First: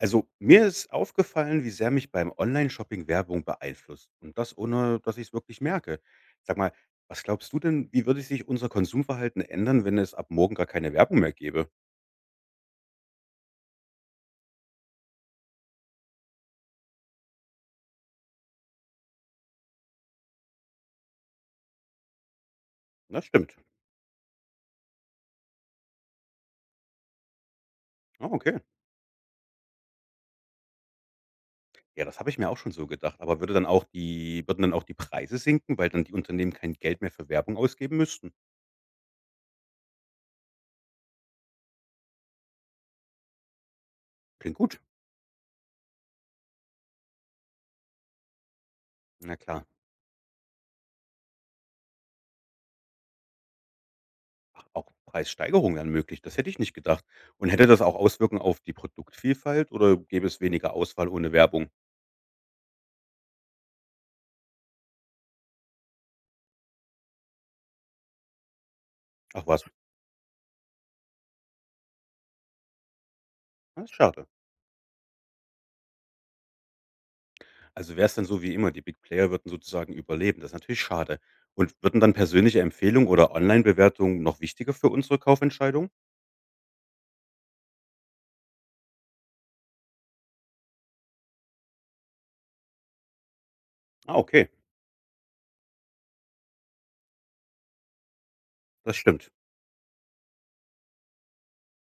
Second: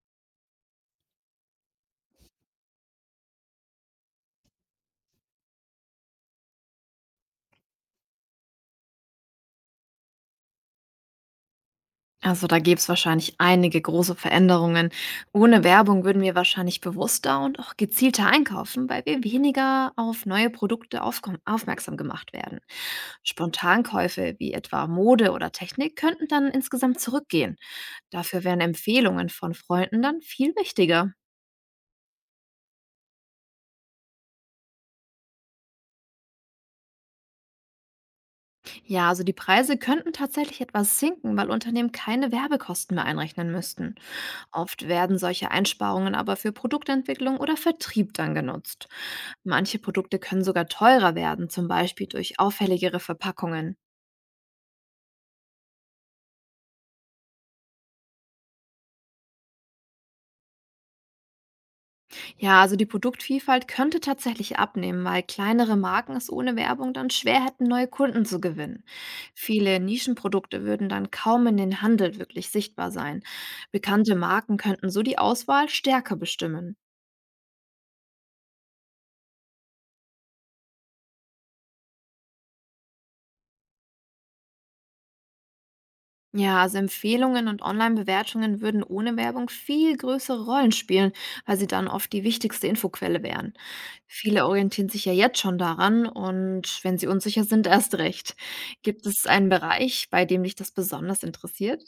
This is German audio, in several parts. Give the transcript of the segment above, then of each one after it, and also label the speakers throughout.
Speaker 1: Also, mir ist aufgefallen, wie sehr mich beim Online-Shopping Werbung beeinflusst und das ohne, dass ich es wirklich merke. Sag mal, was glaubst du denn, wie würde sich unser Konsumverhalten ändern, wenn es ab morgen gar keine Werbung mehr gäbe?
Speaker 2: Also da gäbe es wahrscheinlich einige große Veränderungen. Ohne Werbung würden wir wahrscheinlich bewusster und auch gezielter einkaufen, weil wir weniger auf neue Produkte aufmerksam gemacht werden.
Speaker 1: Das stimmt.
Speaker 2: Spontankäufe wie etwa Mode oder Technik könnten dann insgesamt zurückgehen.
Speaker 1: Ah,
Speaker 2: Dafür
Speaker 1: okay.
Speaker 2: wären Empfehlungen von Freunden dann viel wichtiger.
Speaker 1: Ja, das habe ich mir auch schon so gedacht, aber würden dann auch die Preise sinken, weil dann die Unternehmen kein Geld mehr für Werbung ausgeben müssten?
Speaker 2: Ja, also die Preise könnten tatsächlich etwas sinken, weil Unternehmen keine Werbekosten mehr einrechnen müssten.
Speaker 1: Klingt gut.
Speaker 2: Oft werden solche Einsparungen aber für Produktentwicklung oder Vertrieb dann genutzt.
Speaker 1: Na klar.
Speaker 2: Manche Produkte können sogar teurer werden, zum Beispiel durch auffälligere Verpackungen.
Speaker 1: Ach, auch Preissteigerungen wären möglich, das hätte ich nicht gedacht. Und hätte das auch Auswirkungen auf die Produktvielfalt oder gäbe es weniger Auswahl ohne Werbung?
Speaker 2: Ja, also die Produktvielfalt könnte tatsächlich abnehmen, weil kleinere Marken es ohne Werbung dann schwer hätten, neue Kunden zu gewinnen.
Speaker 1: Ach was.
Speaker 2: Viele Nischenprodukte würden dann kaum in den Handel wirklich sichtbar sein.
Speaker 1: Das ist
Speaker 2: Bekannte
Speaker 1: schade.
Speaker 2: Marken könnten so die Auswahl stärker bestimmen.
Speaker 1: Also wäre es dann so wie immer, die Big Player würden sozusagen überleben. Das ist natürlich schade. Und würden dann persönliche Empfehlungen oder Online-Bewertungen noch wichtiger für unsere Kaufentscheidung?
Speaker 2: Ja, also Empfehlungen und Online-Bewertungen würden ohne Werbung viel größere Rollen spielen, weil sie dann oft die wichtigste Infoquelle wären.
Speaker 1: Ah,
Speaker 2: Viele
Speaker 1: okay,
Speaker 2: orientieren sich ja jetzt schon daran und wenn sie unsicher sind, erst recht.
Speaker 1: das
Speaker 2: Gibt es
Speaker 1: stimmt.
Speaker 2: einen Bereich, bei dem dich das besonders interessiert?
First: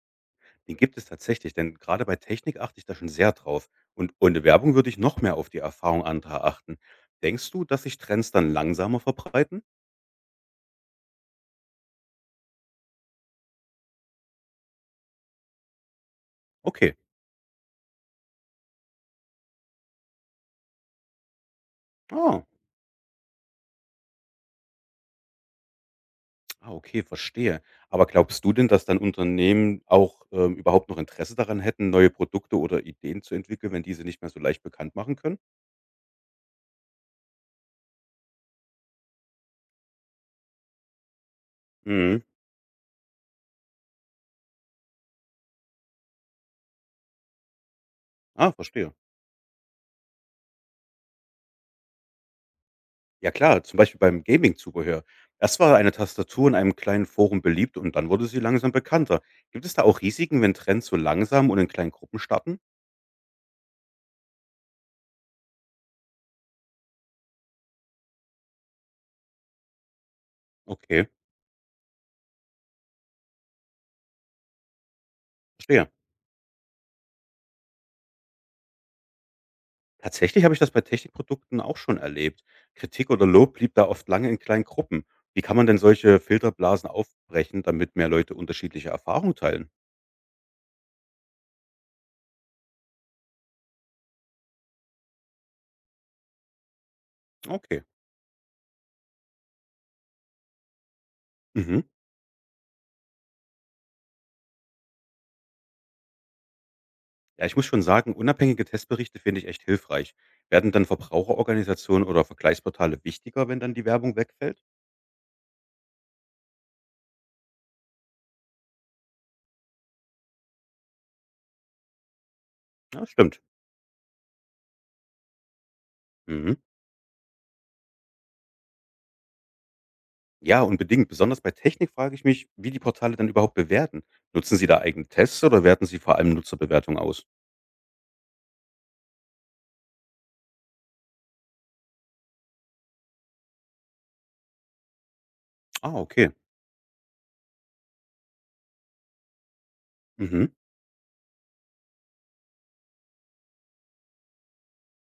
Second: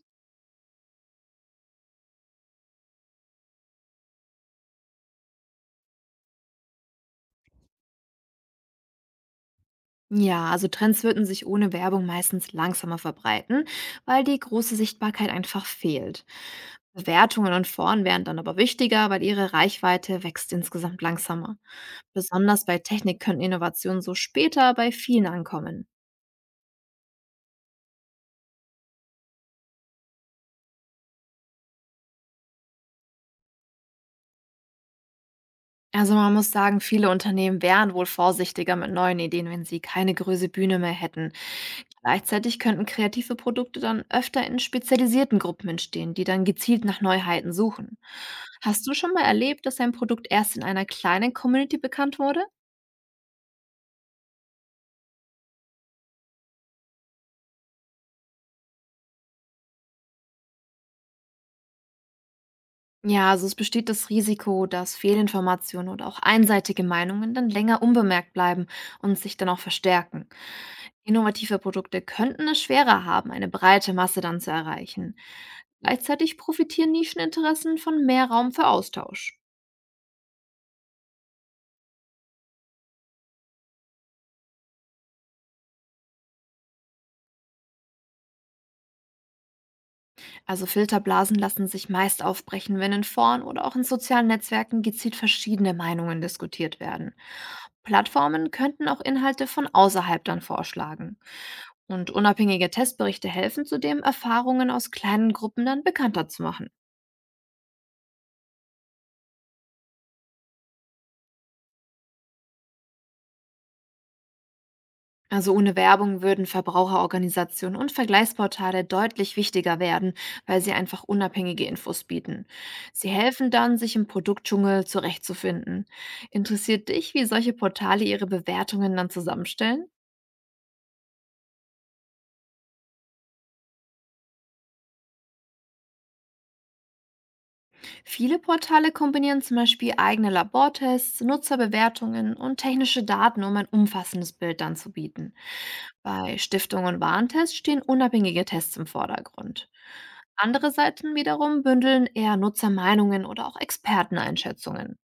Speaker 1: Den gibt es tatsächlich, denn gerade bei Technik achte ich da schon sehr drauf. Und ohne Werbung würde ich noch mehr auf die Erfahrung anderer achten. Denkst du, dass sich Trends dann langsamer verbreiten?
Speaker 2: Ja, also Trends würden sich ohne Werbung meistens langsamer verbreiten, weil die große Sichtbarkeit einfach fehlt.
Speaker 1: Okay.
Speaker 2: Bewertungen und Foren wären dann aber wichtiger, weil ihre Reichweite wächst insgesamt langsamer.
Speaker 1: Ah,
Speaker 2: Besonders bei Technik können Innovationen so später bei vielen ankommen.
Speaker 1: ah okay, verstehe. Aber glaubst du denn, dass dann Unternehmen auch überhaupt noch Interesse daran hätten, neue Produkte oder Ideen zu entwickeln, wenn diese nicht mehr so leicht bekannt machen können?
Speaker 2: Also man muss sagen, viele Unternehmen wären wohl vorsichtiger mit neuen Ideen, wenn sie keine große Bühne mehr hätten.
Speaker 1: Mhm.
Speaker 2: Gleichzeitig könnten kreative Produkte dann öfter in spezialisierten Gruppen entstehen, die dann gezielt nach Neuheiten suchen.
Speaker 1: Ah,
Speaker 2: Hast
Speaker 1: verstehe.
Speaker 2: du schon mal erlebt, dass ein Produkt erst in einer kleinen Community bekannt wurde?
Speaker 1: Ja klar, zum Beispiel beim Gaming-Zubehör. Erst war eine Tastatur in einem kleinen Forum beliebt und dann wurde sie langsam bekannter. Gibt es da auch Risiken, wenn Trends so langsam und in kleinen Gruppen starten?
Speaker 2: Ja, also es besteht das Risiko, dass Fehlinformationen oder auch einseitige Meinungen dann länger unbemerkt bleiben und sich dann auch verstärken.
Speaker 1: Okay,
Speaker 2: Innovative Produkte könnten es schwerer haben, eine breite Masse dann zu erreichen.
Speaker 1: verstehe.
Speaker 2: Gleichzeitig profitieren Nischeninteressen von mehr Raum für Austausch.
Speaker 1: Tatsächlich habe ich das bei Technikprodukten auch schon erlebt. Kritik oder Lob blieb da oft lange in kleinen Gruppen. Wie kann man denn solche Filterblasen aufbrechen, damit mehr Leute unterschiedliche Erfahrungen teilen?
Speaker 2: Also Filterblasen lassen sich meist aufbrechen, wenn in Foren oder auch in sozialen Netzwerken gezielt verschiedene Meinungen diskutiert werden.
Speaker 1: Okay.
Speaker 2: Plattformen könnten auch Inhalte von außerhalb dann vorschlagen.
Speaker 1: Mhm.
Speaker 2: Und unabhängige Testberichte helfen zudem, Erfahrungen aus kleinen Gruppen dann bekannter zu machen.
Speaker 1: Ja, ich muss schon sagen, unabhängige Testberichte finde ich echt hilfreich. Werden dann Verbraucherorganisationen oder Vergleichsportale wichtiger, wenn dann die Werbung wegfällt?
Speaker 2: Also ohne Werbung würden Verbraucherorganisationen und Vergleichsportale deutlich wichtiger werden, weil sie einfach unabhängige Infos bieten.
Speaker 1: Ja,
Speaker 2: Sie
Speaker 1: stimmt.
Speaker 2: helfen dann, sich im Produktdschungel zurechtzufinden.
Speaker 1: Mhm.
Speaker 2: Interessiert dich, wie solche Portale ihre Bewertungen dann zusammenstellen?
Speaker 1: Ja, unbedingt. Besonders bei Technik frage ich mich, wie die Portale dann überhaupt bewerten. Nutzen sie da eigene Tests oder werten sie vor allem Nutzerbewertungen aus?
Speaker 2: Viele Portale kombinieren zum Beispiel eigene Labortests, Nutzerbewertungen und technische Daten, um ein umfassendes Bild dann zu bieten.
Speaker 1: Ah, okay.
Speaker 2: Bei Stiftungen und Warentest stehen unabhängige Tests im Vordergrund.
Speaker 1: Mhm.
Speaker 2: Andere Seiten wiederum bündeln eher Nutzermeinungen oder auch Experteneinschätzungen.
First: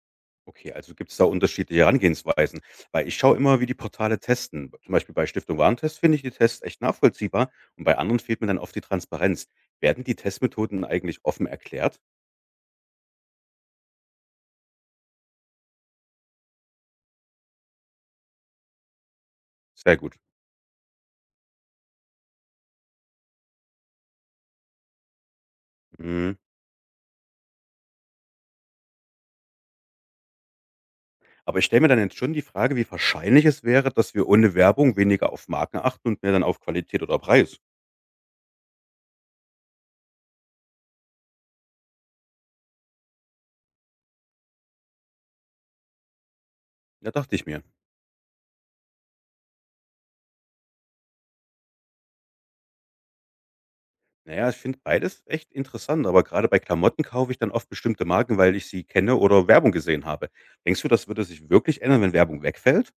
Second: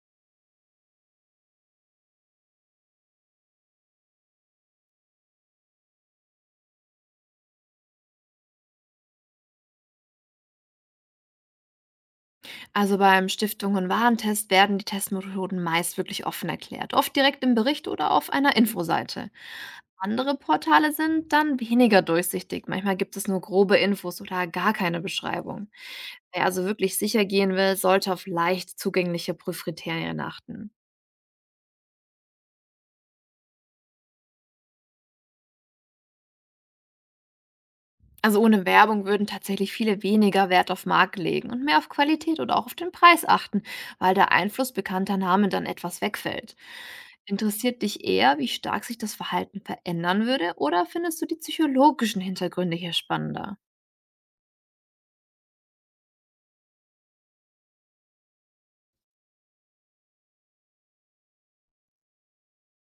Speaker 1: Okay, also gibt es da unterschiedliche Herangehensweisen. Weil ich schaue immer, wie die Portale testen. Zum Beispiel bei Stiftung Warentest finde ich die Tests echt nachvollziehbar und bei anderen fehlt mir dann oft die Transparenz. Werden die Testmethoden eigentlich offen erklärt?
Speaker 2: Also beim Stiftung- und Warentest werden die Testmethoden meist wirklich offen erklärt, oft direkt im Bericht oder auf einer Infoseite.
Speaker 1: Sehr gut.
Speaker 2: Andere Portale sind dann weniger durchsichtig. Manchmal gibt es nur grobe Infos oder gar keine Beschreibung.
Speaker 1: Mhm.
Speaker 2: Wer also wirklich sicher gehen will, sollte auf leicht zugängliche Prüfkriterien achten.
Speaker 1: Aber ich stelle mir dann jetzt schon die Frage, wie wahrscheinlich es wäre, dass wir ohne Werbung weniger auf Marken achten und mehr dann auf Qualität oder Preis.
Speaker 2: Also ohne Werbung würden tatsächlich viele weniger Wert auf Marke legen und mehr auf Qualität oder auch auf den Preis achten, weil der Einfluss bekannter Namen dann etwas wegfällt.
Speaker 1: Da dachte ich mir.
Speaker 2: Interessiert dich eher, wie stark sich das Verhalten verändern würde, oder findest du die psychologischen Hintergründe hier spannender?
Speaker 1: Naja, ich finde beides echt interessant, aber gerade bei Klamotten kaufe ich dann oft bestimmte Marken, weil ich sie kenne oder Werbung gesehen habe. Denkst du, das würde sich wirklich ändern, wenn Werbung wegfällt?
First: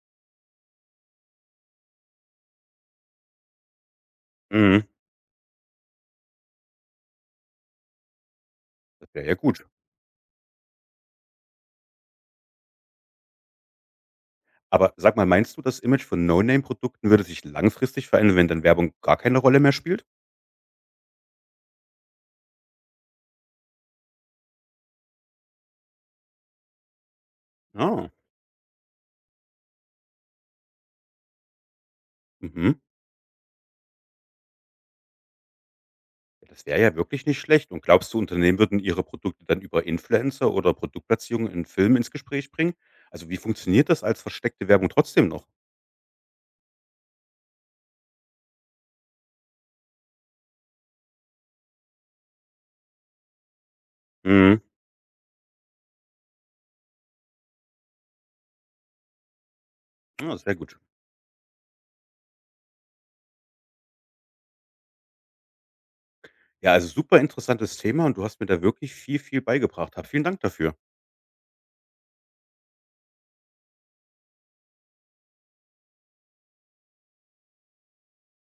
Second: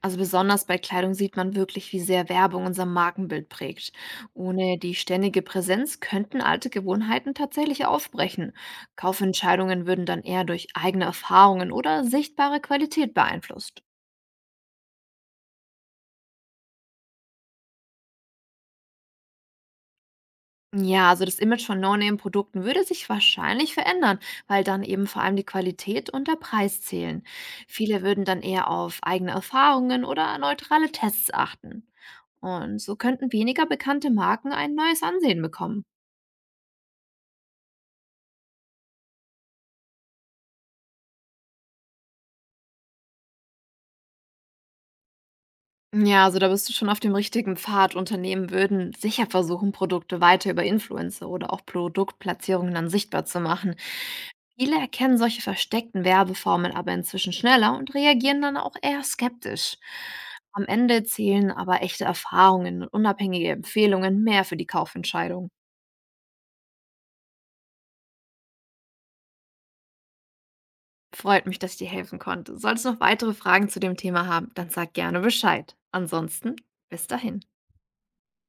Speaker 2: Also besonders bei Kleidung sieht man wirklich, wie sehr Werbung unser Markenbild prägt. Ohne
Speaker 1: Mhm.
Speaker 2: die ständige Präsenz könnten alte Gewohnheiten tatsächlich aufbrechen.
Speaker 1: Das wäre ja gut.
Speaker 2: Kaufentscheidungen würden dann eher durch eigene Erfahrungen oder sichtbare Qualität beeinflusst.
Speaker 1: Aber sag mal, meinst du, das Image von No-Name-Produkten würde sich langfristig verändern, wenn dann Werbung gar keine Rolle mehr spielt?
Speaker 2: Ja, also das Image von No-Name-Produkten würde sich wahrscheinlich verändern, weil dann eben vor allem die Qualität und der Preis zählen. Viele
Speaker 1: Ah.
Speaker 2: würden dann eher auf eigene Erfahrungen oder neutrale Tests achten.
Speaker 1: Mhm.
Speaker 2: Und so könnten weniger bekannte Marken ein neues Ansehen bekommen.
Speaker 1: Ja, das wäre ja wirklich nicht schlecht. Und glaubst du, Unternehmen würden ihre Produkte dann über Influencer oder Produktplatzierungen in Filmen ins Gespräch bringen? Also, wie funktioniert das als versteckte Werbung trotzdem noch?
Speaker 2: Ja, also da bist du schon auf dem richtigen Pfad. Unternehmen würden sicher versuchen, Produkte weiter über Influencer oder auch Produktplatzierungen dann sichtbar zu machen.
Speaker 1: Mhm.
Speaker 2: Viele erkennen solche versteckten Werbeformen aber inzwischen schneller und reagieren dann auch eher skeptisch.
Speaker 1: Ja, sehr
Speaker 2: Am
Speaker 1: gut.
Speaker 2: Ende zählen aber echte Erfahrungen und unabhängige Empfehlungen mehr für die Kaufentscheidung.
Speaker 1: Ja, also super interessantes Thema und du hast mir da wirklich viel, viel beigebracht. Hab vielen Dank dafür.
Speaker 2: Freut mich, dass ich dir helfen konnte. Solltest du noch weitere Fragen zu dem Thema haben, dann sag gerne Bescheid. Ansonsten, bis dahin.